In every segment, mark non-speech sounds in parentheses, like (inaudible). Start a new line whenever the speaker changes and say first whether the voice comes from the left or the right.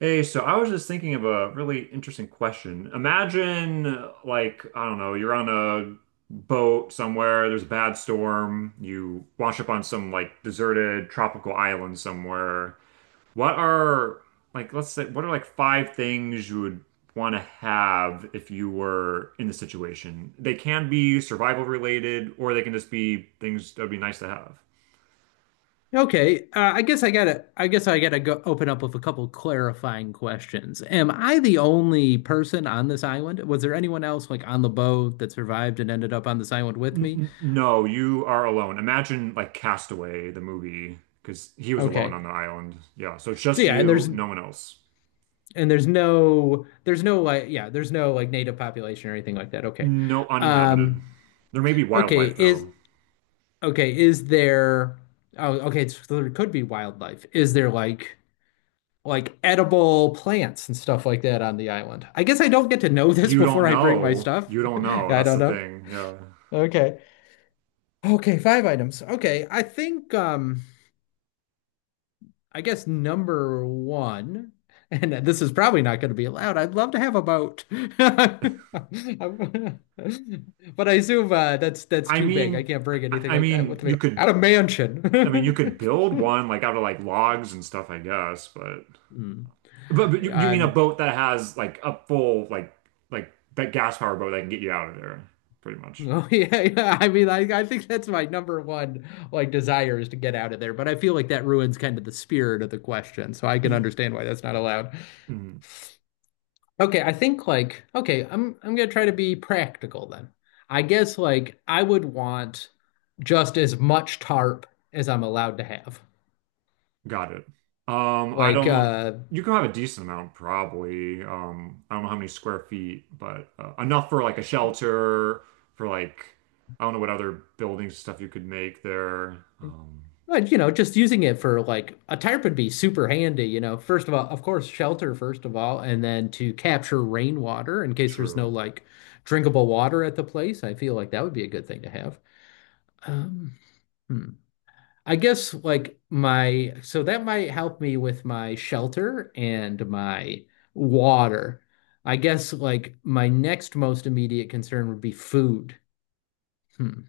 right: Hey, so I was just thinking of a really interesting question. Imagine, like, I don't know, you're on a boat somewhere, there's a bad storm, you wash up on some like deserted tropical island somewhere. What are, like, let's say, what are like five things you would want to have if you were in the situation? They can be survival related, or they can just be things that would be nice to have.
left: Okay, I guess I gotta. I guess I gotta go open up with a couple clarifying questions. Am I the only person on this island? Was there anyone else like on the boat that survived and ended up on this island with me?
right: N- no, you are alone. Imagine like Castaway, the movie, because he was alone
left: Okay,
right: on the island. Yeah, so it's
left: so
right: just
left: yeah, and
right: you,
left: there's
right: no one else.
left: and there's no like yeah there's no like native population or anything like that. Okay,
right: No,
left: um,
right: uninhabited. There may be
left: okay
right: wildlife
left: is
right: though.
left: okay is there? Oh, okay, so there could be wildlife. Is there like? Like edible plants and stuff like that on the island. I guess I don't get to know (laughs) this
right: You don't
left: before I bring my
right: know.
left: stuff.
right: You don't
left: (laughs)
right: know.
left: I
right: That's
left: don't
right: the
left: know.
right: thing. Yeah.
left: Okay. Okay, five items. Okay. I guess number one, (laughs) and this is probably not going to be allowed. I'd love to have a boat. (laughs) But I assume that's
right: I
left: too big. I
right: mean,
left: can't bring anything
right: I
left: like that
right: mean,
left: with me.
right: you could.
left: At a
right: I mean, you
left: mansion.
right: could build
left: (laughs)
right: one like out of like logs and stuff, I guess. But
left: Hmm.
right: but, but you
left: Uh,
right: mean a boat that has like a full like that gas power boat that can get you out of there, pretty much.
left: Oh (laughs) yeah, yeah. I mean, I think that's my number one like desire is to get out of there, but I feel like that ruins kind of the spirit of the question, so I can
right: Y-
left: understand why that's not allowed.
right: Mhm.
left: Okay, I think like okay, I'm gonna try to be practical then. I guess like I would want just as much tarp as I'm allowed to have.
right: Got it. I
left: Like
right: don't. You can have a decent amount, probably. I don't know how many square feet, but enough for like a shelter, for like I don't know what other buildings and stuff you could make there.
left: but you know, just using it for like a tarp would be super handy, First of all, of course, shelter first of all, and then to capture rainwater in case there's no
right: True.
left: like drinkable water at the place. I feel like that would be a good thing to have. Um, hmm. I guess like my so that might help me with my shelter and my water. I guess like my next most immediate concern would be food. Hmm.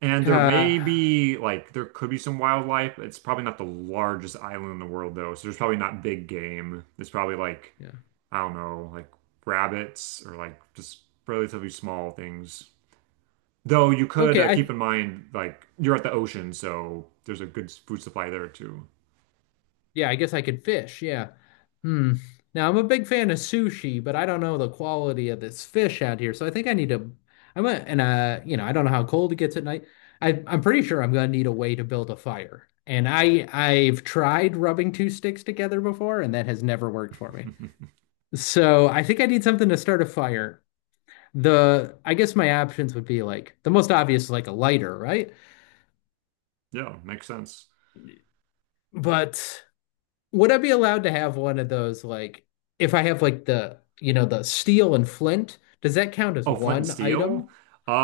right: And there
left: Uh,
right: may be like there could be some wildlife. It's probably not the largest island in the world though, so there's probably not big game. It's probably like
left: yeah.
right: I don't know, like rabbits or like just relatively small things. Though you could
left: Okay, I
right: keep in mind, like, you're at the ocean, so there's a good food supply there too. (laughs)
left: yeah, I guess I could fish. Yeah. Hmm. Now I'm a big fan of sushi, but I don't know the quality of this fish out here. So I think I need to. I'm a, and you know, I don't know how cold it gets at night. I'm pretty sure I'm gonna need a way to build a fire. And I've tried rubbing two sticks together before, and that has never worked for me. So I think I need something to start a fire. The I guess my options would be like the most obvious is like a lighter, right?
right: Yeah, makes sense.
left: But would I be allowed to have one of those like if I have like the, you know, the steel and flint, does that count as
right: Oh, flint and
left: one
right: steel?
left: item?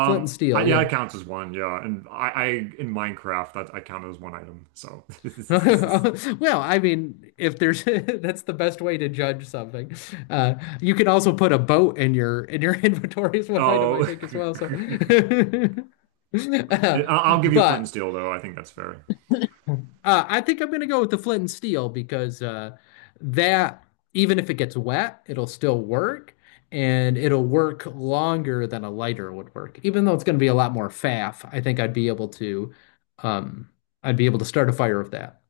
left: Flint and steel,
right: Yeah, it
left: yeah.
right: counts as one. Yeah, and I in Minecraft that I count it as one item. So, (laughs)
left: (laughs) Well, I mean, if there's (laughs) that's the best way to judge something. Uh, you can also put a boat in your (laughs) inventory is one item I
right: oh,
left: think as well. So,
right: (laughs)
left: (laughs)
right: I-
left: Uh,
right: I'll give you flint and
left: but
right: steel though. I think that's fair.
left: I think I'm going to go with the flint and steel because that, even if it gets wet, it'll still work and it'll work longer than a lighter would work. Even though it's going to be a lot more faff, I think I'd be able to, um, I'd be able to start a fire with that.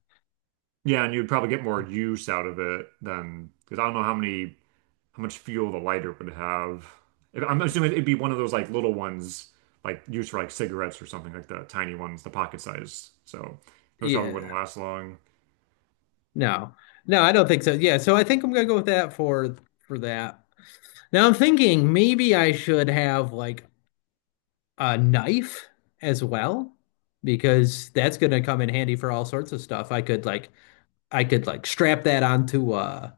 right: Yeah, and you'd probably get more use out of it than because I don't know how much fuel the lighter would have. I'm assuming it'd be one of those like little ones, like used for like cigarettes or something like the tiny ones, the pocket size. So those probably wouldn't
left: Yeah.
right: last long.
left: No. No, I don't think so. Yeah, so I think I'm gonna go with that for that. Now I'm thinking maybe I should have like a knife as well because that's going to come in handy for all sorts of stuff. I could like strap that onto uh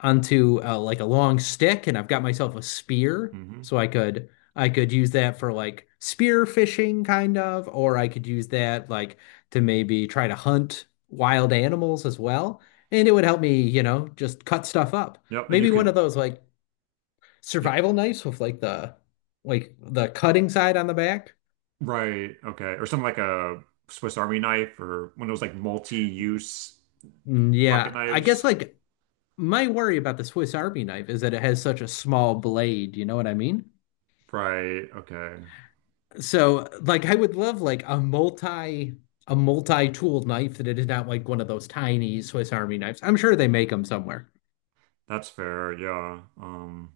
left: onto uh, like a long stick and I've got myself a spear
right: Hmm.
left: so I could use that for like spear fishing kind of or I could use that like to maybe try to hunt wild animals as well and it would help me, you know, just cut stuff up.
right: Yep, and
left: Maybe one of those like
right: yep,
left: survival knives with like the cutting side on the back.
right: right, okay, or something like a Swiss Army knife or one of those like multi-use pocket
left: Yeah, I guess
right: knives.
left: like my worry about the Swiss Army knife is that it has such a small blade, you know what I mean?
right: Right, okay,
left: So like I would love like a multi-tool knife that it is not like one of those tiny Swiss Army knives. I'm sure they make them somewhere.
right: that's fair. Yeah.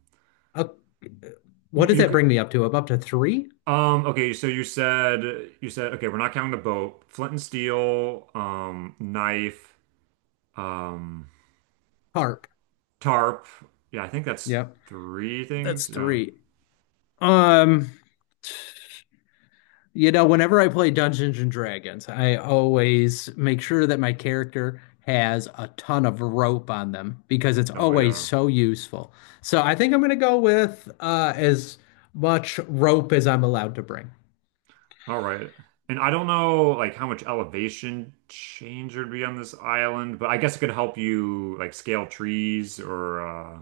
left: Up,
right: You
left: what does
right: you
left: that
right: could.
left: bring me up to? I'm up to three?
right: Okay, so you said okay, we're not counting the boat, flint and steel, knife. Um,
left: Harp.
right: tarp. Yeah, I think that's
left: Yep.
right: three
left: That's
right: things. Yeah.
left: three. Um You know, whenever I play Dungeons and Dragons, I always make sure that my character has a ton of rope on them because it's
right: Oh
left: always
right: yeah.
left: so useful. So I think I'm going to go with as much rope as I'm allowed to bring.
right: All right. And I don't know like how much elevation change there'd be on this island, but I guess it could help you like scale trees or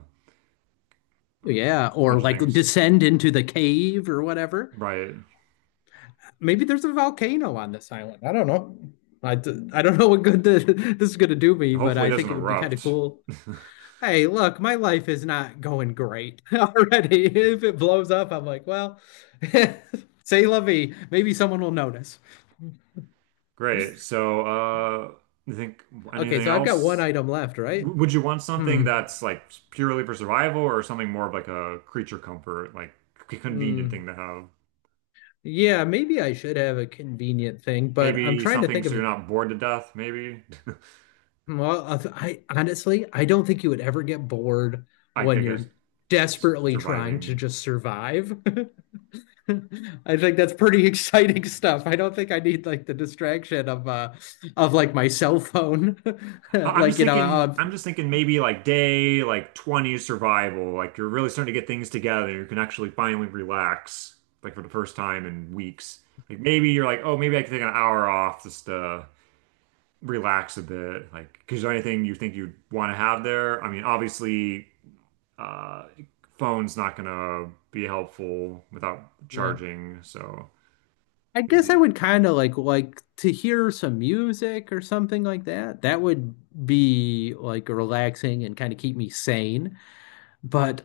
right: like
left: Yeah,
right: a
left: or
right: bunch of
left: like
right: things.
left: descend into the cave or whatever.
right: Right.
left: Maybe there's a volcano on this island. I don't know. I don't know what good (laughs) this is going to do me, but
right: Hopefully it
left: I
right: doesn't
left: think it would be kind of
right: erupt.
left: cool. Hey, look, my life is not going great (laughs) already. If it blows up, I'm like, well, (laughs) say la vie. Maybe someone will notice.
right: (laughs) Great. So, you think
left: Okay,
right: anything
left: so I've got one
right: else?
left: item left, right?
right: Would you want something
left: Hmm.
right: that's like purely for survival or something more of like a creature comfort, like convenient
left: Hmm.
right: thing to have?
left: Yeah, maybe I should have a convenient thing, but I'm
right: Maybe
left: trying to
right: something
left: think
right: so you're
left: of.
right: not bored to death, maybe.
left: Well, I honestly, I don't think you would ever get bored
right: (laughs) I
left: when
right: guess
left: you're desperately trying to
right: surviving.
left: just survive. (laughs) (laughs) I think that's pretty (laughs) exciting stuff. I don't think I need like the distraction of like my cell phone. (laughs)
right: I'm
left: Like,
right: just thinking, I'm just thinking maybe like day like 20 is survival. Like you're really starting to get things together. You can actually finally relax, like for the first time in weeks. Like maybe you're like, oh, maybe I can take an hour off just to relax a bit. Like, is there anything you think you'd want to have there? I mean, obviously, uh, phone's not gonna be helpful without
left: yeah.
right: charging, so
left: I guess I
right: maybe.
left: would kind of like to hear some music or something like that. That would be like relaxing and kind of keep me sane. But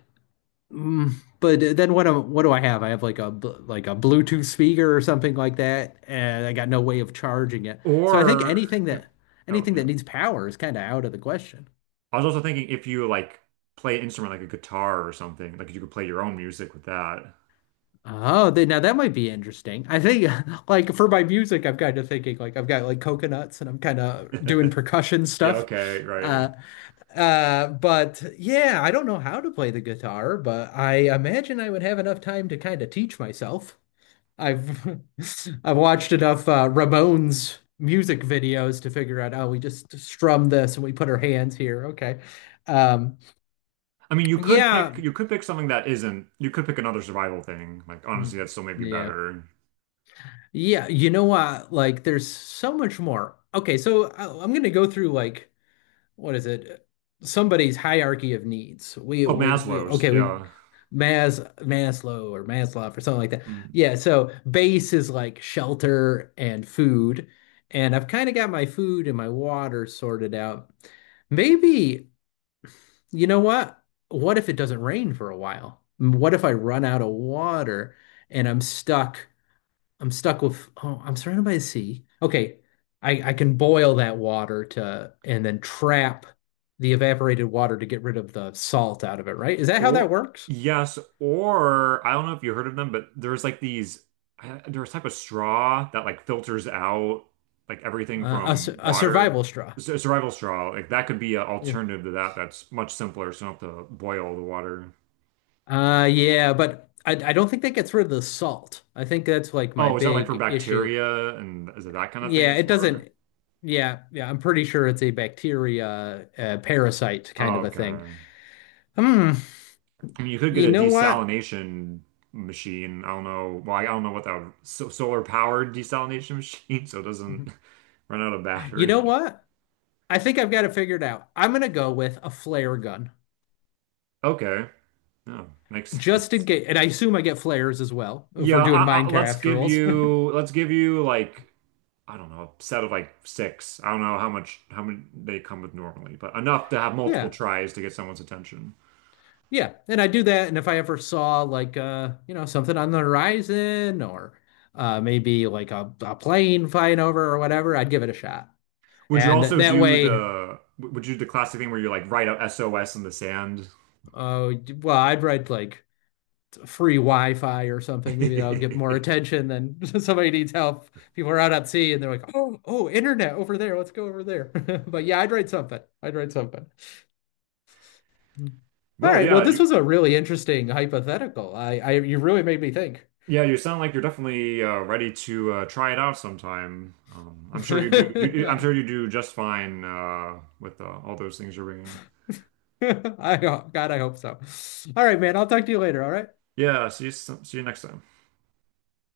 left: mm, but then what am what do I have? I have like like a Bluetooth speaker or something like that, and I got no way of charging it. So I think
right: Or if, oh
left: anything
right: yeah.
left: that needs power is kind of out of the question.
right: I was also thinking if you like play an instrument like a guitar or something, like you could play your own music with that.
left: Oh, they, now that might be interesting. I think, (laughs) like, for my music, I'm kind of thinking, like, I've got like coconuts and I'm kind of doing
right: (laughs)
left: percussion
right: Yeah,
left: stuff.
right: okay, right.
left: Uh, but yeah, I don't know how to play the guitar, but I imagine I would have enough time to kind of teach myself. I've (laughs) I've watched enough Ramones music videos to figure out, oh, we just strum this and we put our hands here. Okay. Um,
right: I mean,
left: yeah.
right: you could pick something that isn't. You could pick another survival thing. Like
left: Hmm.
right: honestly, that still may be
left: Yeah.
right: better.
left: Yeah, you know what? Like, there's so much more. Okay, so I'm gonna go through like what is it? Somebody's hierarchy of needs.
right: Oh,
left: We
right: Maslow's,
left: okay we
right: yeah.
left: Mas Maslow or Maslow or something like that.
right: Hmm.
left: Yeah, so base is like shelter and food, and I've kind of got my food and my water sorted out. Maybe you know what? What if it doesn't rain for a while? What if I run out of water and I'm stuck? I'm stuck with oh, I'm surrounded by the sea. Okay, I can boil that water to and then trap the evaporated water to get rid of the salt out of it, right? Is that how
right: Or
left: that works?
right: yes, or I don't know if you heard of them, but there's like these there's a type of straw that like filters out like everything from
left: A
right: water.
left: survival straw.
right: Survival straw, like that could be an
left: Yeah.
right: alternative to that that's much simpler, so you don't have to boil the water.
left: Yeah, but I don't think that gets rid of the salt. I think that's like my
right: Oh, is that like for
left: big issue.
right: bacteria and is it that kind of thing
left: Yeah,
right: it's
left: it
right: for?
left: doesn't. Yeah, yeah, I'm pretty sure it's a bacteria, parasite kind
right: Oh,
left: of a thing.
right: okay.
left: Hmm.
right: I mean, you could get
left: You
right: a
left: know what?
right: desalination machine. I don't know. Well, I don't know what that so solar powered desalination (laughs) machine, so it doesn't (laughs) run out of
left: You know
right: battery.
left: what? I think I've got it figured out. I'm gonna go with a flare gun,
right: Okay. No, makes
left: just in
right: sense.
left: case, and I assume I get flares as well if we're
right: Yeah,
left: doing
right: let's
left: Minecraft
right: give
left: rules. (laughs)
right: you let's give you like I don't know, a set of like six. I don't know how many they come with normally, but enough to have multiple
left: Yeah,
right: tries to get someone's attention.
left: yeah, and I do that. And if I ever saw like you know, something on the horizon or maybe like a plane flying over or whatever, I'd give it a shot.
right: Would you
left: And
right: also
left: that
right: do
left: way,
right: the would you do the classic thing where you like write out SOS in the sand?
left: uh, well, I'd write like free Wi-Fi or something. Maybe that'll get more
right: (laughs)
left: attention than (laughs) somebody needs help. People are out at sea and they're like, oh, oh, internet over there. Let's go over there. (laughs) But yeah, I'd write something. I'd write something. All
right: Well,
left: right. Well, this was a really interesting hypothetical. You really made me think.
right: yeah, you sound like you're definitely ready to try it out sometime. I'm sure you do. I'm sure
left: (laughs)
right: you do just fine with all those things you're bringing.
left: I, God, I hope so. All right, man. I'll talk to you later. All right.
right: Yeah, see you, see you next time.